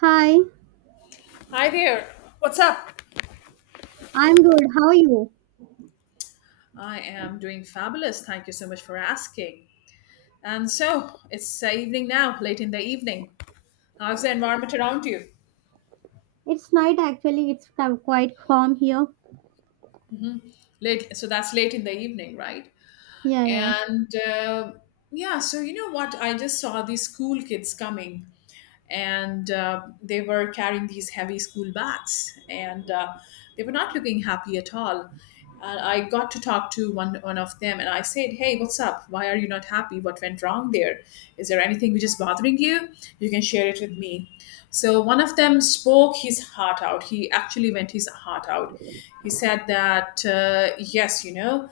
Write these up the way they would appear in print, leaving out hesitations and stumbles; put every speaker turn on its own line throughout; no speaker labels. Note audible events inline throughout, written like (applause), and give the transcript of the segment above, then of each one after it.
Hi,
Hi there. What's up?
I'm good. How are you?
I am doing fabulous. Thank you so much for asking. And so it's evening now, late in the evening. How's the environment around you?
It's night actually. It's quite calm here.
Late. So that's late in the evening, right?
Yeah.
And uh, yeah, so you know what? I just saw these school kids coming and they were carrying these heavy school bags and they were not looking happy at all, and I got to talk to one of them and I said, hey, what's up, why are you not happy, what went wrong there, is there anything which is bothering you, you can share it with me. So one of them spoke his heart out, he actually went his heart out. He said that yes, you know,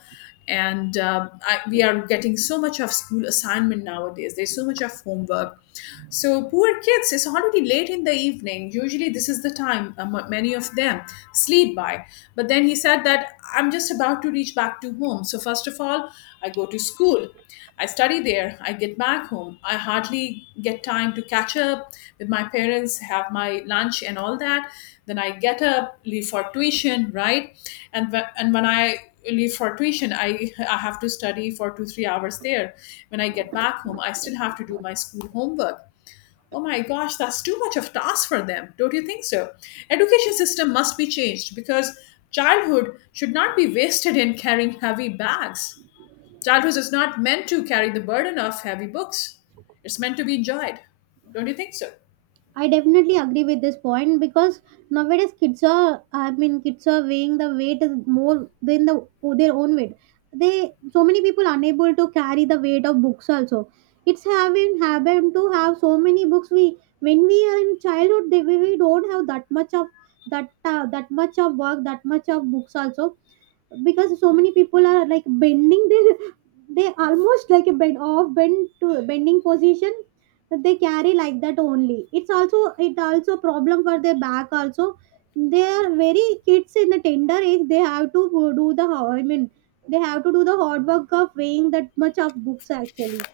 and we are getting so much of school assignment nowadays, there's so much of homework. So poor kids, it's already late in the evening. Usually, this is the time many of them sleep by. But then he said that I'm just about to reach back to home. So, first of all, I go to school. I study there. I get back home. I hardly get time to catch up with my parents, have my lunch, and all that. Then I get up, leave for tuition, right? And when I leave for tuition, I have to study for 2 3 hours there. When I get back home, I still have to do my school homework. Oh my gosh, that's too much of task for them, don't you think so? Education system must be changed, because childhood should not be wasted in carrying heavy bags. Childhood is not meant to carry the burden of heavy books, it's meant to be enjoyed. Don't you think so?
I definitely agree with this point because nowadays kids are, kids are weighing the weight is more than the their own weight. They so many people unable to carry the weight of books also. It's having happened to have so many books. We when we are in childhood, we don't have that much of that that much of work, that much of books also because so many people are like bending their they almost like a bend off bend to bending position they carry like that only it's also it also problem for their back also they are very kids in the tender age they have to go do the ho- I mean they have to do the hard work of weighing that much of books actually.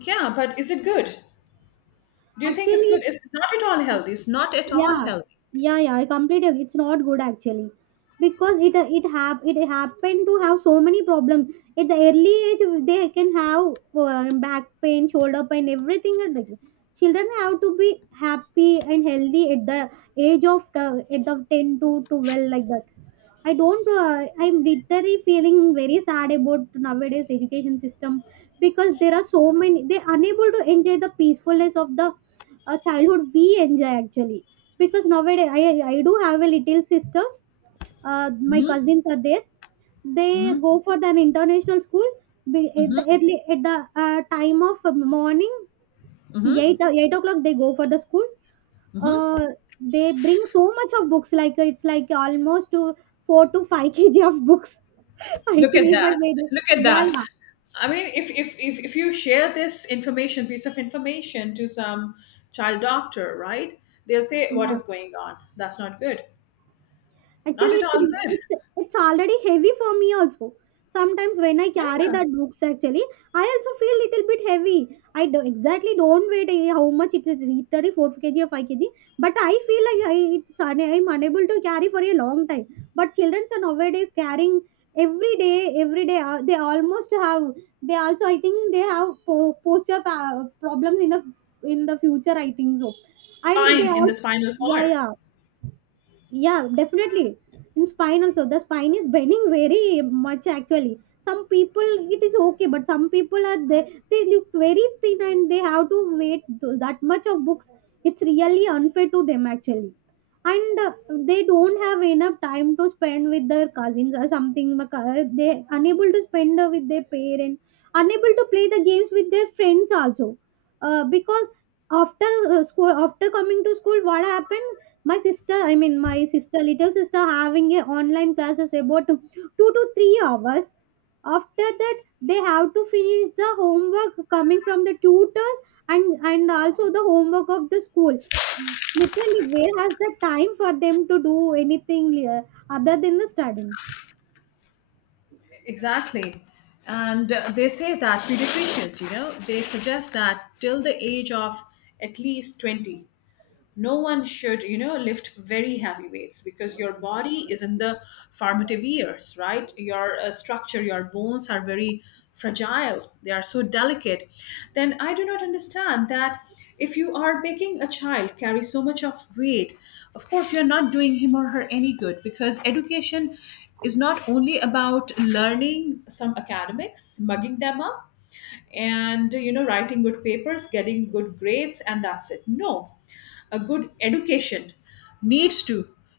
Yeah, but is it good? Do you
Actually
think it's good?
it's
It's not at all healthy, it's not at all
Yeah,
healthy.
yeah. I completely agree. It's not good actually because it happened to have so many problems at the early age. They can have back pain, shoulder pain, everything. Children have to be happy and healthy at the age of at the 10 to 12 like that. I don't. I'm literally feeling very sad about nowadays education system because there are so many. They're unable to enjoy the peacefulness of the childhood we enjoy actually, because nowadays I do have a little sisters. My cousins are there. They
Mhm.
go for an international school Be- at the early at the time of morning 8 o'clock. They go for the school. Uh, they bring so much of books. Like it's like almost to four to five (laughs) kg of books. (laughs) I
Look at
think if I
that.
made it,
Look at
yeah,
that.
yeah,
I mean, if you share this information, piece of information to some child doctor, right? They'll say, what
yeah.
is going on? That's not good. Not
Actually,
at all good.
it's already heavy for me also. Sometimes when I carry
Yeah.
that books, actually, I also feel little bit heavy. I do, exactly don't weight how much it is 34 kg or 5 kg, but I feel like I'm unable to carry for a long time. But children are nowadays carrying every day, every day. They almost have they also I think they have posture problems in the future. I think so, and
Spine,
they
in the
all
spinal
yeah
cord.
yeah yeah, definitely. In spine also, the spine is bending very much actually. Some people it is okay, but some people are they look very thin and they have to wait that much of books. It's really unfair to them actually, and they don't have enough time to spend with their cousins or something, because they unable to spend with their parents, unable to play the games with their friends also, because after school, after coming to school, what happened, my sister little sister having a online classes about 2 to 3 hours. After that, they have to finish the homework coming from the tutors, and also the homework of the school. Literally, where has the time for them to do anything other than the studying?
Exactly. And they say that pediatricians, you know, they suggest that till the age of at least 20, no one should, you know, lift very heavy weights, because your body is in the formative years, right? Your structure, your bones are very fragile, they are so delicate. Then I do not understand that if you are making a child carry so much of weight, of course you're not doing him or her any good. Because education is not only about learning some academics, mugging them up and, you know, writing good papers, getting good grades, and that's it, no. A good education needs to,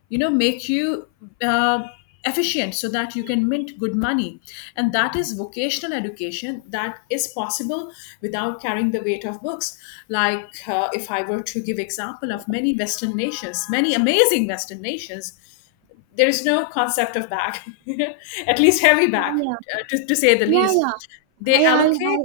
you know, make you uh, efficient so that you can mint good money. And that is vocational education, that is possible without carrying the weight of books. Like if I were to give example of many western nations, many amazing western nations, there is no concept of bag, (laughs) at least heavy bag,
Yeah yeah
to say the
yeah yeah
least. They
I
allocate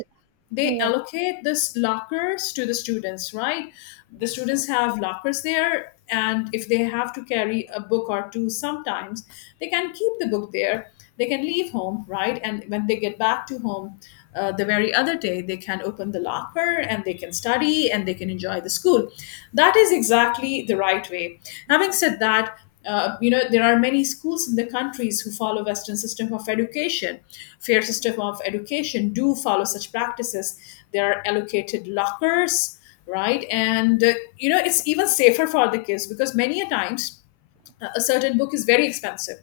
yeah
they
yeah
allocate this lockers to the students, right? The students have lockers there, and if they have to carry a book or two, sometimes they can keep the book there, they can leave home, right? And when they get back to home, the very other day they can open the locker and they can study and they can enjoy the school. That is exactly the right way. Having said that, you know, there are many schools in the countries who follow western system of education, fair system of education, do follow such practices. There are allocated lockers, right? And you know, it's even safer for the kids, because many a times a certain book is very expensive,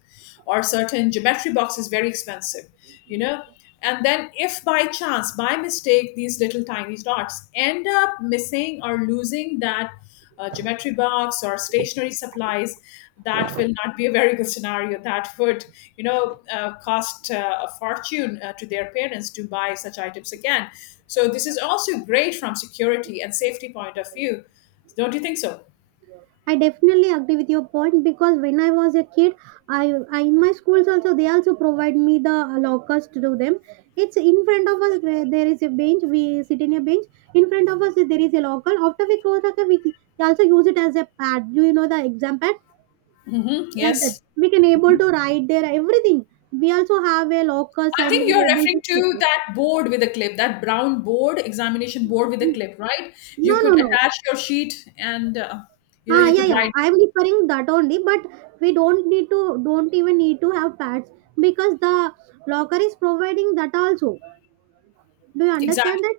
or certain geometry box is very expensive, you know. And then if by chance, by mistake, these little tiny dots end up missing or losing that geometry box or stationery supplies, that will not be a very good scenario. That would, you know, cost a fortune to their parents to buy such items again. So this is also great from security and safety point of view, don't you think so?
I definitely agree with your point because when I was a kid, I in my schools also they also provide me the lockers to do them. It's in front of us where there is a bench. We sit in a bench. In front of us there is a locker. After we close locker, we also use it as a pad. Do you know the exam pad
Hmm,
like that?
yes.
We can able to write there everything. We also have a lockers
I
and
think
we
you're
able
referring
to skip
to
it.
that board with a clip, that brown board, examination board with a clip, right?
No,
You could
no, no.
attach your sheet and, you know,
Ah,
you
yeah,
could
yeah.
write.
I'm referring that only, but we don't even need to have pads because the locker is providing that also. Do you understand
Exactly.
that?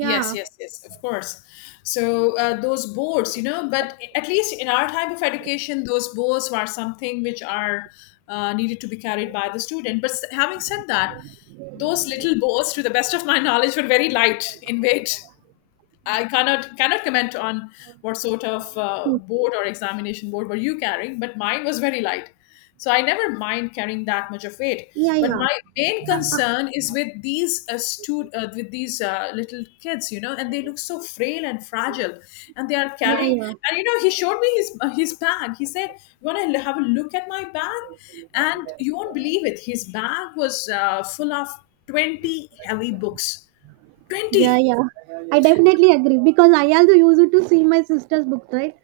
Yes, yes, yes, of course. So those boards, you know, but at least in our type of education, those boards were something which are needed to be carried by the student. But having said that, those little boards, to the best of my knowledge, were very light in weight. I cannot comment on what sort of
Hmm.
board or examination board were you carrying, but mine was very light. So I never mind carrying that much of weight.
yeah,
But
yeah,
my main
uh, uh,
concern is with these with these little kids, you know, and they look so frail and fragile, and they are
yeah,
carrying.
yeah.
And you know, he showed me his bag. He said, "You want to have a look at my bag?" And you won't believe it. His bag was full of 20 heavy books.
Yeah,
Twenty.
yeah. I definitely agree because I also use it to see my sister's books, right?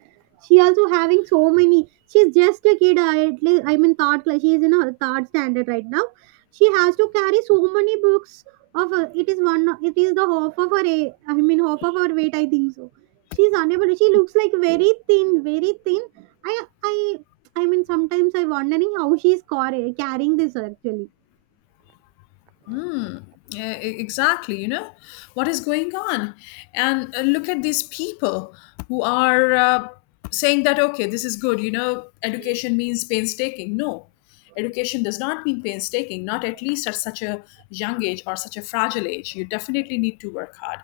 She also having so many. She's just a kid. I at least I mean third class. She is in her third standard right now. She has to carry so many books. Of her, it is one. It is the half of her. Half of her weight. I think so. She's unable. She looks like very thin, very thin. I I I mean sometimes I wondering how carrying this actually.
Hmm. Yeah, exactly, you know, what is going on. And look at these people who are saying that okay, this is good, you know, education means painstaking, no. Education does not mean painstaking, not at least at such a young age or such a fragile age. You definitely need to work hard,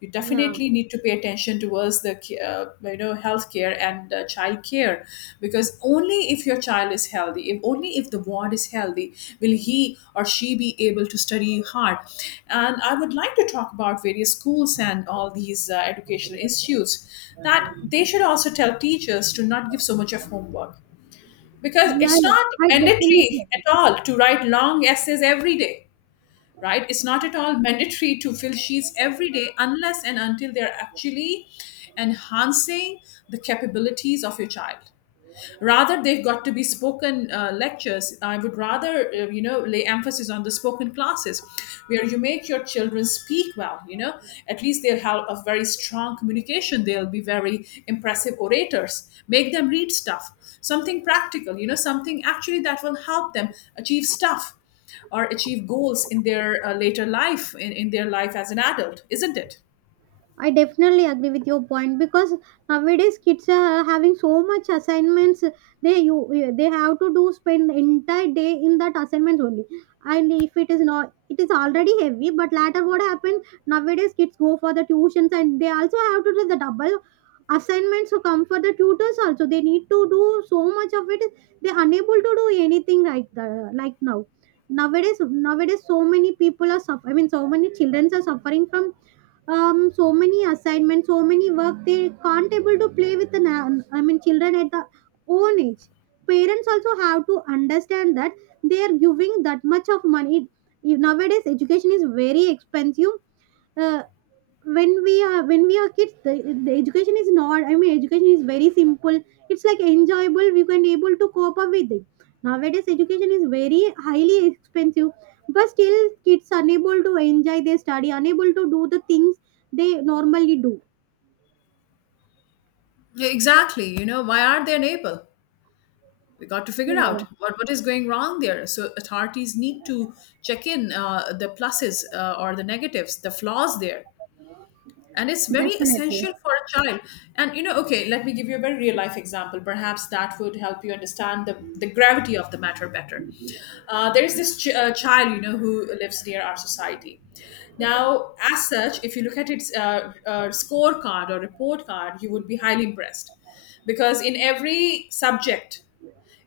you
Yeah.
definitely need to pay attention towards the you know, healthcare and child care. Because only if your child is healthy, if only if the ward is healthy, will he or she be able to study hard. And I would like to talk about various schools and all these educational issues, that they should also tell teachers to not give so much of homework, because
Yeah,
it's
yeah.
not
I definitely
mandatory
agree.
at all to write long essays every day, right? It's not at all mandatory to fill sheets every day, unless and until they're actually enhancing the capabilities of your child. Rather they've got to be spoken lectures. I would rather you know, lay emphasis on the spoken classes where you make your children speak well, you know, at least they'll have a very strong communication, they'll be very impressive orators. Make them read stuff, something practical, you know, something actually that will help them achieve stuff or achieve goals in their later life, in their life as an adult, isn't it?
I definitely agree with your point because nowadays kids are having so much assignments. They you they have to do spend entire day in that assignments only. And if it is not, it is already heavy. But later, what happens nowadays? Kids go for the tuitions and they also have to do the double assignments to come for the tutors also. They need to do so much of it. They are unable to do anything like the like now. Nowadays, so many people are suffering. So many children are suffering from so many assignments, so many work, they can't able to play with the children at the own age. Parents also have to understand that they are giving that much of money. If nowadays education is very expensive, uh, when we are kids, the education is not, education is very simple, it's like enjoyable, we can able to cope up with it. Nowadays education is very highly expensive, but still kids unable to enjoy their study, unable to do the things they normally do.
Yeah, exactly. You know, why aren't they able? We got to figure
Yeah
out
yeah
what is going wrong there. So authorities need to check in the pluses or the negatives, the flaws there. And it's very
definitely
essential for a child. And you know, okay, let me give you a very real life example, perhaps that would help you understand the gravity of the matter better. There is this child, you know, who lives near our society. Now as such, if you look at its scorecard or report card, you would be highly impressed, because in every subject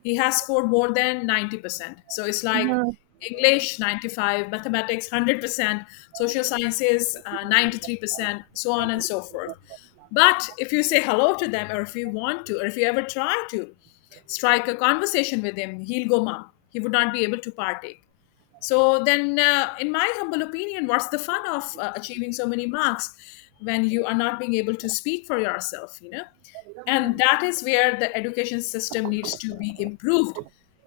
he has scored more than 90%. So it's like
yeah
English 95, mathematics 100%, social sciences 93%, so on and so forth. But if you say hello to them, or if you want to, or if you ever try to strike a conversation with him, he'll go mum. He would not be able to partake. So then, in my humble opinion, what's the fun of achieving so many marks when you are not being able to speak for yourself, you know? And that is where the education system needs to be improved.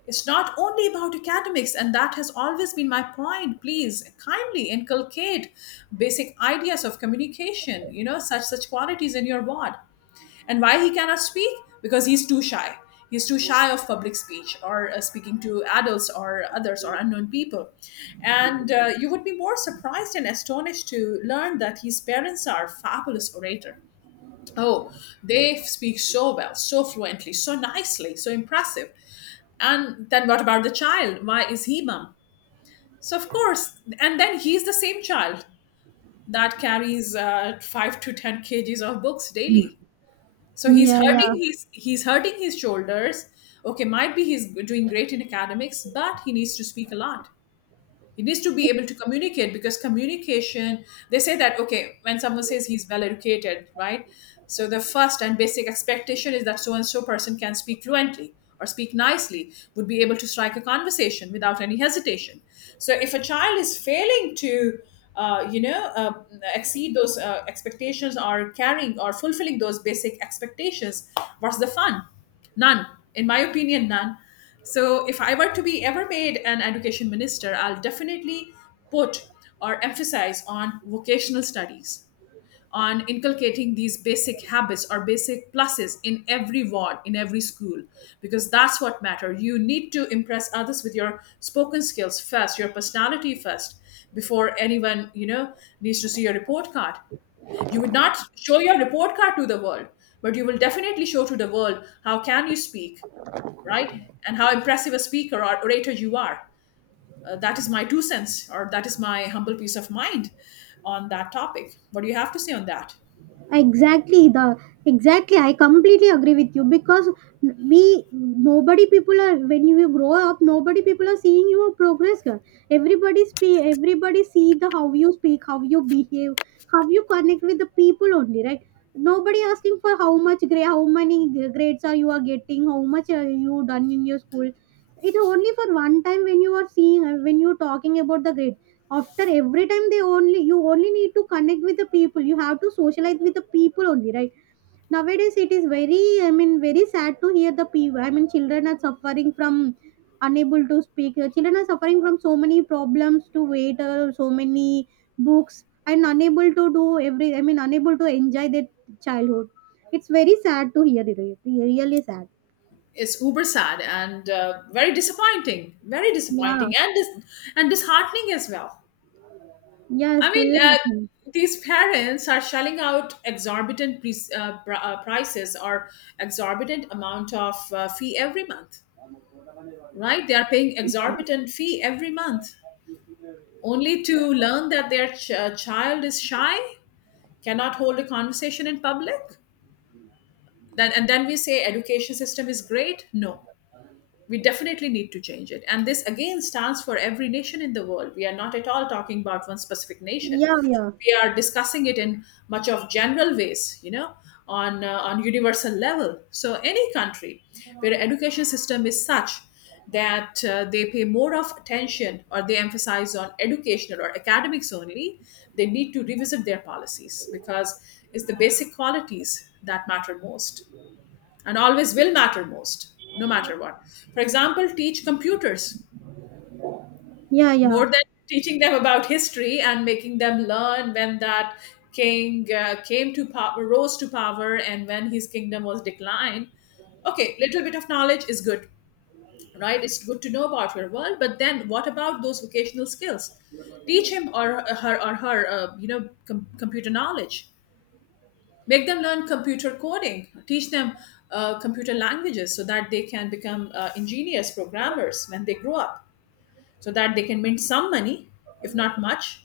It's not only about academics, and that has always been my point. Please kindly inculcate basic ideas of communication, you know, such qualities in your ward. And why he cannot speak? Because he's too shy. He's too shy of public speech or speaking to adults or others or unknown people. And you would be more surprised and astonished to learn that his parents are fabulous orator. Oh, they speak so well, so fluently, so nicely, so impressive. And then what about the child? Why is he mum? So of course, and then he's the same child that carries 5 to 10 kg of books daily, so he's
yeah
hurting
yeah
his, he's hurting his shoulders. Okay, might be he's doing great in academics, but he needs to speak a lot. It needs to be able to communicate, because communication, they say that, okay, when someone says he's well educated, right? So the first and basic expectation is that so and so person can speak fluently or speak nicely, would be able to strike a conversation without any hesitation. So if a child is failing to, uh, you know, uh, exceed those expectations or carrying or fulfilling those basic expectations, what's the fun? None, in my opinion, none. So, if I were to be ever made an education minister, I'll definitely put or emphasize on vocational studies, on inculcating these basic habits or basic pluses in every ward, in every school, because that's what matters. You need to impress others with your spoken skills first, your personality first, before anyone, needs to see your report card. You would not show your report card to the world, but you will definitely show to the world how can you speak, right? And how impressive a speaker or orator you are. That is my two cents, or that is my humble piece of mind on that topic. What do you have to say on that?
Exactly. the exactly I completely agree with you because we nobody people are when you grow up, nobody people are seeing your progress girl. Everybody speak, everybody see the how you speak, how you behave, how you connect with the people only, right? Nobody asking for how much grade, how many grades are you are getting, how much are you done in your school. It's only for one time when you are seeing when you talking about the grades. After every time, they only you only need to connect with the people, you have to socialize with the people only, right? Nowadays it is very, very sad to hear the people, children are suffering from unable to speak. Children are suffering from so many problems to wait so many books, and unable to do every, unable to enjoy their childhood. It's very sad to hear it, it really sad.
It's uber sad and very disappointing,
yeah
and and disheartening as well.
yeah
I mean,
Still happening.
these parents are shelling out exorbitant prices or exorbitant amount of fee every month. Right, they are paying
Yeah
exorbitant fee every month only to learn that their child is shy, cannot hold a conversation in public, then and then we say education system is great. No, we definitely need to change it, and this again stands for every nation in the world. We are not at all talking about one specific nation.
yeah
We are discussing it in much of general ways, on universal level. So any country where education system is such that they pay more of attention or they emphasize on educational or academics only, they need to revisit their policies, because it's the basic qualities that matter most, and always will matter most, no matter what. For example, teach computers
yeah yeah yeah
more than teaching them about history and making them learn when that king came to power, rose to power, and when his kingdom was declined. Okay, little bit of knowledge is good, right? It's good to know about your world, but then what about those vocational skills? Teach him or her computer knowledge. Make them learn computer coding, teach them computer languages so that they can become engineers, programmers when they grow up, so that they can mint some money, if not much.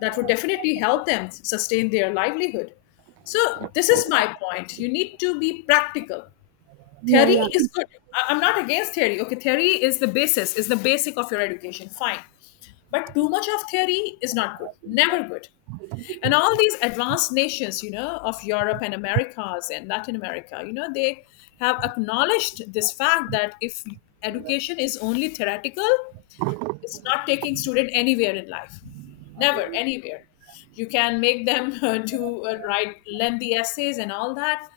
That would definitely help them sustain their livelihood. So this is my point: you need to be practical.
yeah
Theory
yeah
is good. I'm not against theory. Okay, theory is the basis, is the basic of your education, fine. But too much of theory is not good, never good. And all these advanced nations, of Europe and Americas and Latin America, they have acknowledged this fact, that if education is only theoretical, it's not taking student anywhere in life, never anywhere. You can make them (laughs) do write lengthy essays and all that,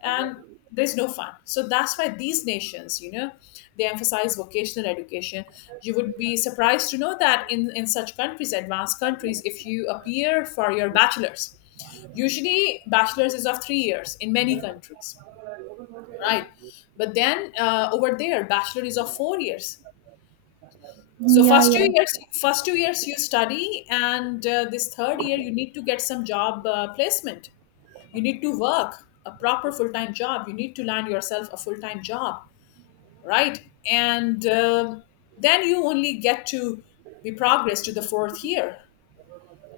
and there's no fun. So that's why these nations, they emphasize vocational education. You would be surprised to know that in such countries, advanced countries, if you appear for your bachelor's, usually bachelor's is of 3 years in many countries, right? But then over there bachelor is of 4 years. So
Yeah,
first
yeah.
2 years, first 2 years you study, and this third year you need to get some job placement. You need to work a proper full time job. You need to land yourself a full time job, right? And then you only get to be progress to the fourth year.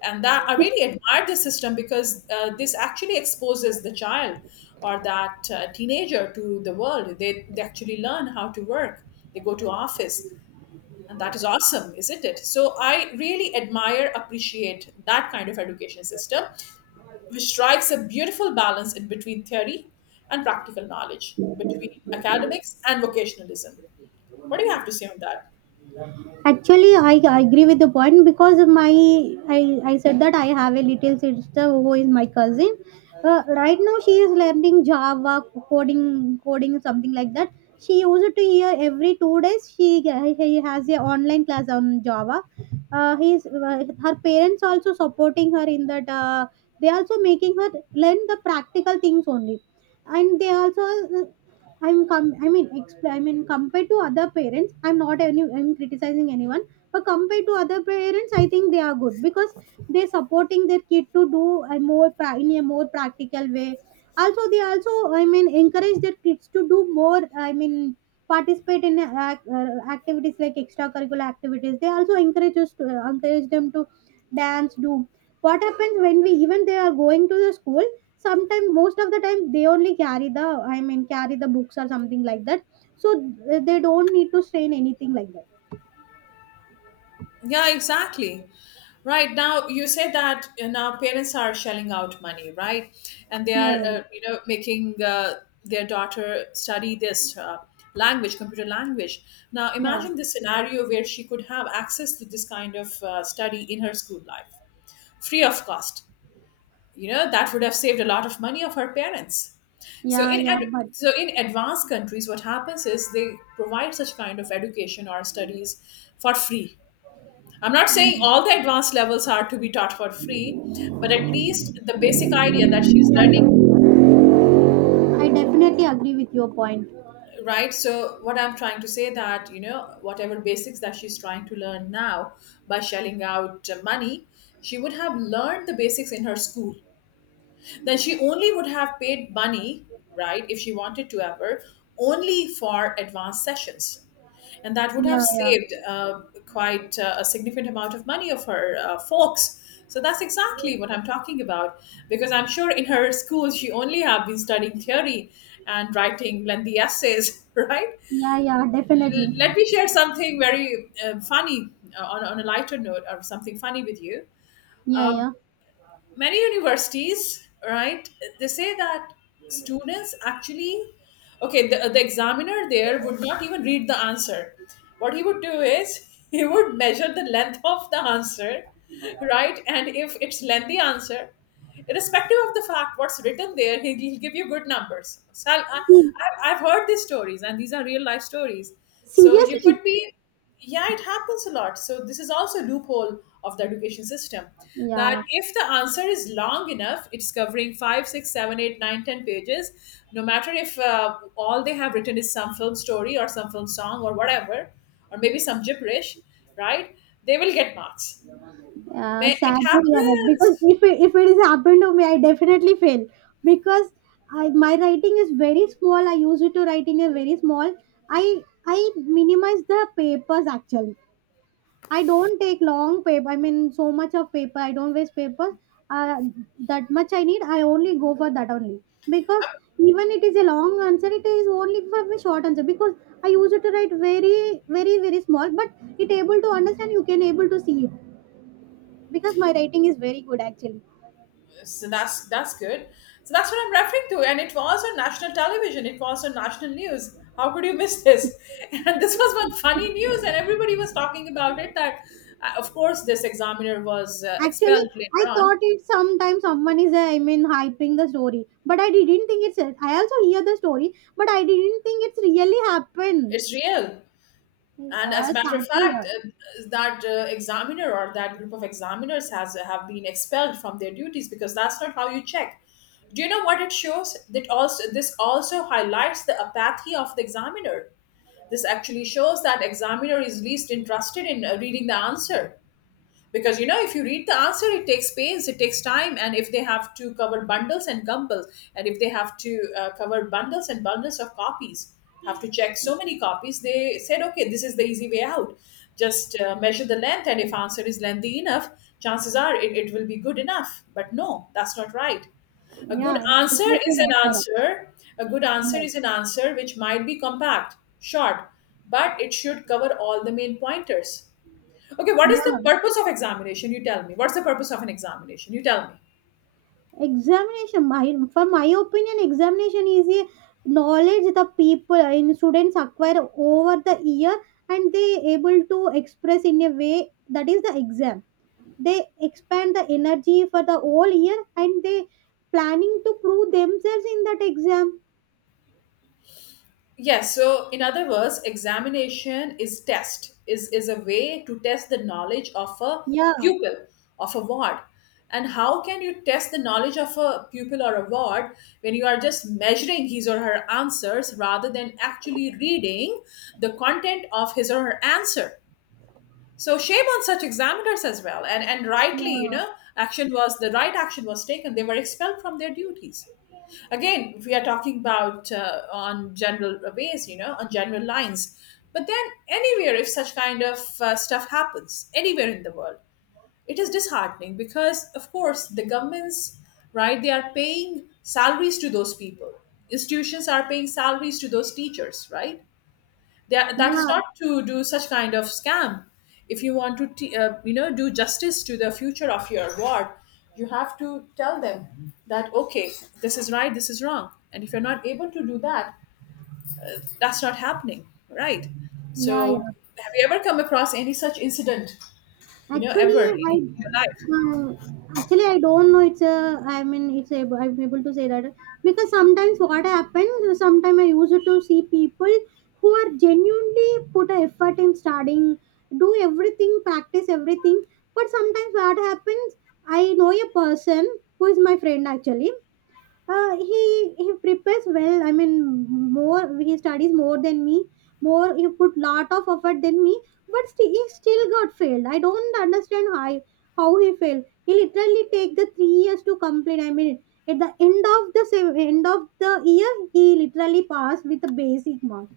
And that I
Yes.
really admire this system, because this actually exposes the child or that teenager to the world. They actually learn how to work. They go to office, and that is awesome, isn't it? So I really admire, appreciate that kind of education system, which strikes a beautiful balance in between theory and practical knowledge, between academics and vocationalism. What do you have to say on that?
Actually, I agree with the point because my, I said that I have a little sister who is my cousin. Right now, she is learning Java coding, coding something like that. She used to hear every two days. She has a online class on Java. His her parents also supporting her in that. They also making her learn the practical things only, and they also I'm com- I mean expl- I mean compared to other parents, I'm not any I'm criticizing anyone, but compared to other parents I think they are good because they're supporting their kid to do in a more practical way. Also, they also, encourage their kids to do more, participate in activities like extracurricular activities. They also encourage us to, encourage them to dance, do, what happens when we, even they are going to the school, sometimes most of the time they only carry the, carry the books or something like that, so they don't need to strain anything like that.
Yeah, exactly. Right now, you say that now parents are shelling out money, right? And they
Yeah
are,
yeah
making their daughter study this language, computer language. Now,
yeah
imagine the scenario where she could have access to this kind of study in her school life, free of cost. That would have saved a lot of money of her parents. So
yeah
in
yeah
ad-
but
so in advanced countries, what happens is they provide such kind of education or studies for free. I'm not saying all the advanced levels are to be taught for free, but at least the basic idea that she's
yeah,
learning,
yeah. I definitely agree with your point.
right? So what I'm trying to say that, whatever basics that she's trying to learn now by shelling out money, she would have learned the basics in her school. Then she only would have paid money, right, if she wanted to ever, only for advanced sessions, and that would have
Yeah yeah
saved quite a significant amount of money of her folks. So that's exactly what I'm talking about, because I'm sure in her school she only have been studying theory and writing lengthy essays. (laughs) Right.
yeah yeah
L-
definitely
let me share something very funny, on, a lighter note, or something funny with you.
yeah
Uh,
yeah
Many universities, right, they say that students actually, okay, the, examiner there would not even read the answer. What he would do is, (laughs) he would measure the length of the answer, right? And if it's lengthy answer, irrespective of the fact what's written there, he'll give you good numbers. So I'll, I,
See,
I, i've heard these stories, and these are real life stories. So you could
seriously
be, yeah, it happens a lot. So this is also a loophole of the education system, that
yeah
if the answer is long enough, it's covering 5, 6, 7, 8, 9, 10 pages, no matter if all they have written is some film story or some film song or whatever, or maybe some gibberish, right, they will get marks. May-
Sad
it
to hear that because
happens.
if it is happened to me, I definitely fail because I my writing is very small. I use it to write in a very small. I minimize the papers actually. I don't take long paper. So much of paper. I don't waste papers. Uh, that much I need. I only go for that only because even it is a long answer, it is only for a short answer because I use it to write very very very small. But it able to understand. You can able to see it because my writing is very good actually.
So that's good. So that's what I'm referring to, and it was on national television, it was on national news. How could you miss this? (laughs) And this was one funny news, and everybody was talking about it, that of course this examiner was
Actually,
expelled
I
later on.
thought it sometimes someone is hyping the story, but I didn't think it's, I also hear the story but I didn't think it's really happened.
It's real. And as a matter of
Sad to
fact,
hear.
that examiner, or that group of examiners, has have been expelled from their duties, because that's not how you check. Do you know what it shows? That also, this also highlights the apathy of the examiner. This actually shows that examiner is least interested in reading the answer, because if you read the answer it takes pains, it takes time, and if they have to cover bundles and bundles, and if they have to cover bundles and bundles of copies, have to check so many copies, they said, okay, this is the easy way out, just measure the length, and if answer is lengthy enough, chances are it will be good enough. But no, that's not right. A good
Yeah, it's
answer
definitely
is an
not correct.
answer. A good answer
No.
is an answer which might be compact, short, but it should cover all the main pointers. Okay, what is the
Yeah,
purpose of examination? You tell me. What's the purpose of an examination? You tell me.
examination, my, for my opinion, examination is a knowledge the people, in students acquire over the year, and they able to express in a way that is the exam. They expand the energy for the whole year and they planning to prove themselves in that exam.
Yes, so in other words, examination is test, is a way to test the knowledge of a
yeah
pupil, of a ward. And how can you test the knowledge of a pupil or a ward when you are just measuring his or her answers rather than actually reading the content of his or her answer? So shame on such examiners as well. And rightly, you
yeah
know, action was the right action was taken. They were expelled from their duties. Again, we are talking about on general ways, you know, on general lines, but then anywhere if such kind of stuff happens anywhere in the world, it is disheartening because of course the governments, right, they are paying salaries to those people. Institutions are paying salaries to those teachers, right? That is
yeah
not to do such kind of scam. If you want to do justice to the future of your ward, you have to tell them that, okay, this is right, this is wrong. And if you're not able to do that, that's not happening, right?
yeah
So
yeah
have you ever come across any such incident, you know,
Actually,
ever
I,
in your life?
um, actually I don't know, it's a, it's a, I'm able to say that because sometimes what happens, sometimes I used to see people who are genuinely put a effort in studying, do everything, practice everything, but sometimes what happens, I know a person who is my friend actually. uh, he he prepares well, more he studies more than me, more he put lot of effort than me, but still he still got failed. I don't understand how he failed. He literally take the 3 years to complete, at the end of the end of the year he literally passed with a basic mark.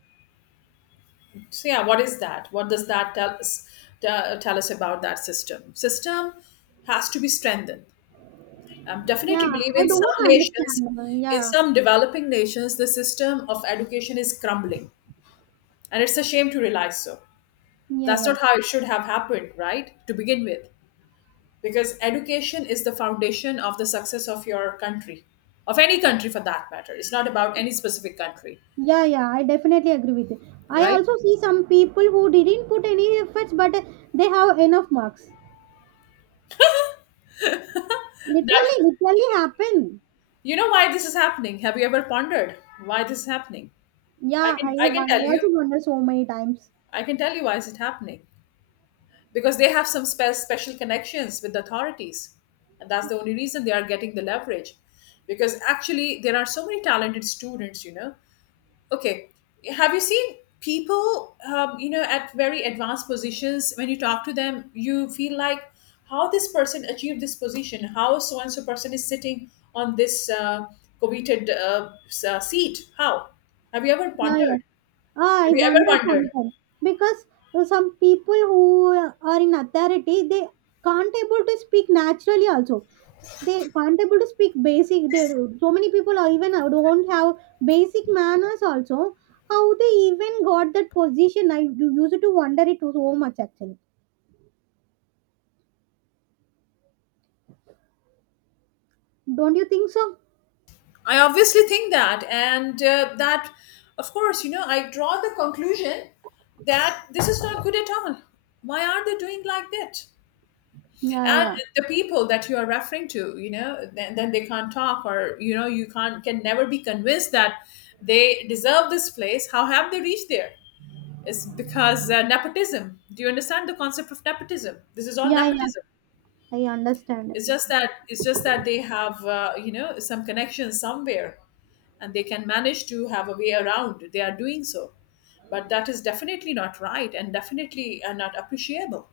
So yeah, what is that? What does that tell us? Tell us about that system. Has to be strengthened. I definitely
Yeah
believe
I
in some
don't understand
nations, in
yeah
some developing nations, the system of education is crumbling. And it's a shame to realize so.
yeah
That's
yeah
not how it should have happened, right? To begin with. Because education is the foundation of the success of your country, of any country for that matter. It's not about any specific country,
yeah yeah I definitely agree with you. I
right?
also see some people who didn't put any efforts but they have enough marks.
That
Literally, literally happen.
you know why this is happening. Have you ever pondered why this is happening? I
Yeah,
can
I,
I can
I
tell you.
also wonder so many times.
I can tell you why is it happening. Because they have some special connections with the authorities and that's the only reason they are getting the leverage, because actually there are so many talented students, you know. Okay, have you seen people, you know, at very advanced positions, when you talk to them you feel like how this person achieved this position, how so and so person is sitting on this coveted seat? How? Have you ever
Yeah, yeah.
pondered?
Ah,
Have
I
you ever
wondered
wondered?
sometimes because some people who are in authority, they can't able to speak naturally. Also, they can't able to speak basic. They, so many people are even don't have basic manners. Also, how they even got that position? Used to wonder it so much actually. Don't you think so?
I obviously think that, and that, of course, you know, I draw the conclusion that this is not good at all. Why are they doing like that?
Yeah,
And
yeah,
the people that you are referring to, you know, then they can't talk, or you know, you can never be convinced that they deserve this place. How have they reached there? It's because nepotism. Do you understand the concept of nepotism? This is all
yeah.
nepotism.
I understand
It's just
everything.
that it's just that they have, you know, some connection somewhere and they can manage to have a way around, they are doing so. But that is definitely not right and definitely not appreciable.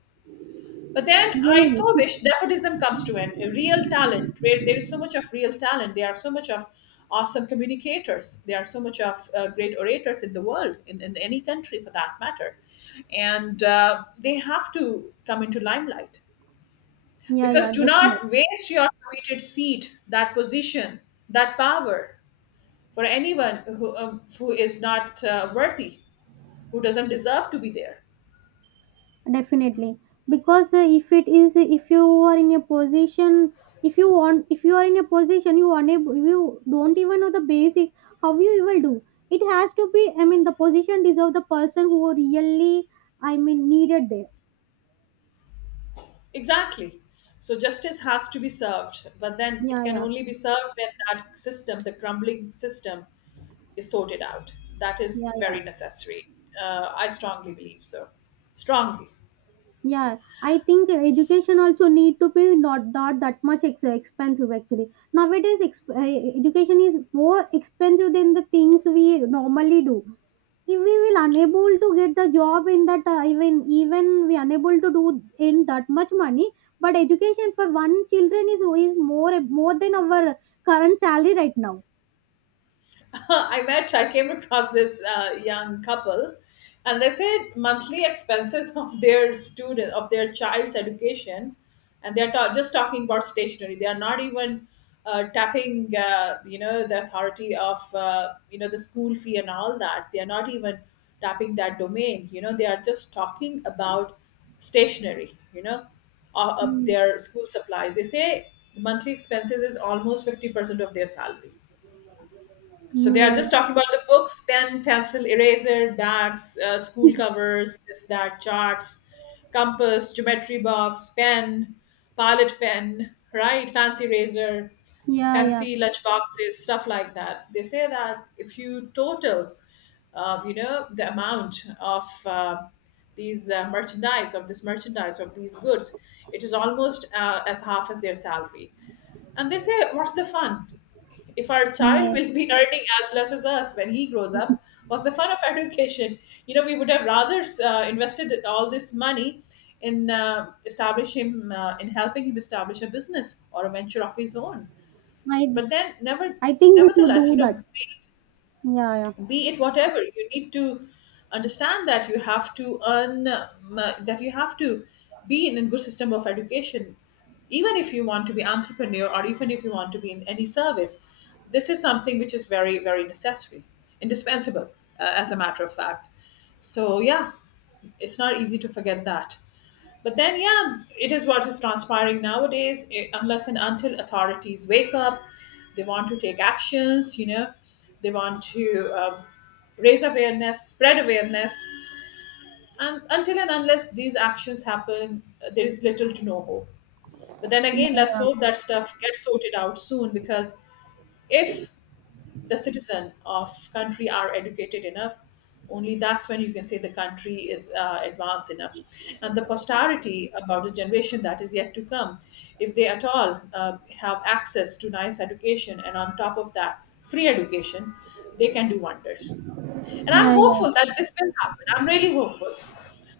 But then I
Yes.
so wish
yes.
nepotism comes to an a real talent where there is so much of real talent. There are so much of awesome communicators. There are so much of great orators in the world, in any country for that matter. And they have to come into limelight,
Yeah,
because
yeah,
do
definitely,
not waste your committed seat, that position, that power for anyone who is not worthy, who doesn't deserve to be there.
Definitely. Because if it is, if you are in a position, if you want, if you are in a position, you unable, you don't even know the basic, how you will do. It has to be. The position deserve the person who really, needed there.
Exactly. So justice has to be served, but then it
Yeah,
can
yeah,
only be served when that system, the crumbling system, is sorted out. That is
yeah, yeah,
very necessary. I strongly believe so. Strongly.
yeah. I think education also need to be not not that much expensive actually. Nowadays, education is more expensive than the things we normally do. If we will unable to get the job in that even we unable to do in that much money, but education for one children is more more than our current salary right now.
(laughs) I met, I came across this young couple, and they said monthly expenses (laughs) of their student of their child's education, and they're just talking about stationery. They are not even tapping, you know, the authority of you know the school fee and all that. They are not even tapping that domain. You know, they are just talking about stationery. You know,
Mm.
their school supplies. They say monthly expenses is almost 50% of their salary, so they are just
Oh,
talking about the books, pen, pencil, eraser, bags, school covers, this, that, charts, compass, geometry box, pen, pilot pen, right? Fancy razor,
yeah yeah
fancy lunch boxes, stuff like that. They say that if you total, you know, the amount of these merchandise, of this merchandise, of these goods, it is almost as half as their salary. And they say, what's the fun? If our
yeah
child
yeah.
will be earning as less as us when he grows up, what's the fun of (laughs) education? You know, we would have rather invested all this money in establish him, in helping him establish a business or a venture of his own.
i
But then, never,
I think we should
nevertheless, you
do
know,
that.
we,
yeah yeah
be it whatever, you need to understand that you have to earn that you have to be in a good system of education, even if you want to be entrepreneur or even if you want to be in any service. This is something which is very very necessary, indispensable, as a matter of fact. So yeah, it's not easy to forget that. But then, yeah, it is what is transpiring nowadays. Unless and until authorities wake up, they want to take actions, you know, they want to raise awareness, spread awareness. And until and unless these actions happen, there is little to no hope. But then
yeah
again, let's
yeah
hope that stuff gets sorted out soon, because if the citizen of country are educated enough, only that's when you can say the country is advanced enough. And the posterity about the generation that is yet to come, if they at all have access to nice education and on top of that free education, they can do wonders. And I'm
yeah, yeah.
hopeful that this will happen. I'm really hopeful.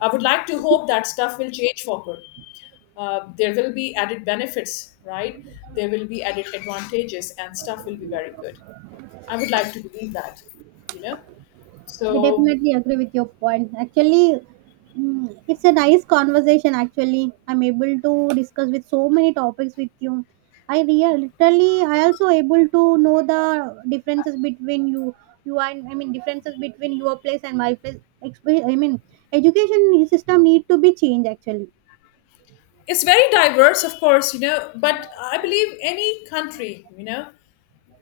I would like to hope that stuff will change for good. There will be added benefits, right? There will be added advantages and stuff will be very good. I would like to believe that, you know.
I
So
definitely agree with your point actually. It's a nice conversation actually, I'm able to discuss with so many topics with you. I real literally, I also able to know the differences between you you and I mean differences between your place and my place. Exp- i mean education system need to be changed actually.
it's very diverse, of course, you know. But I believe any country, you know,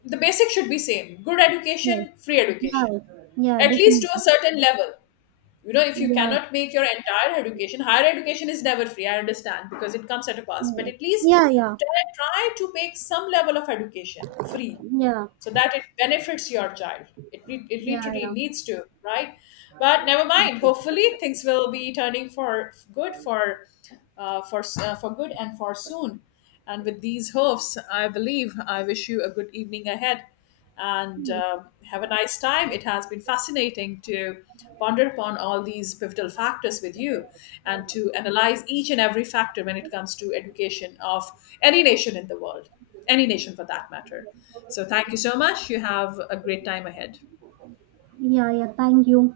the basic should be same: good
Yeah
education, free
yeah
education,
yeah
at least to
definitely
a certain level. You know, if you
yeah
cannot make your entire education, higher education is never free. I understand because it comes at a cost, but
yeah
at least
yeah yeah
try, try to make some level of education
yeah
free
yeah
so that it benefits your child. It, it
yeah
literally needs to, right? But never mind. Hopefully, things will be turning for good for for good and for soon. And with these hopes, I believe I wish you a good evening ahead and have a nice time. It has been fascinating to ponder upon all these pivotal factors with you and to analyze each and every factor when it comes to education of any nation in the world, any nation for that matter. So, thank you so much. You have a great time ahead.
Yeah, yeah. Thank you.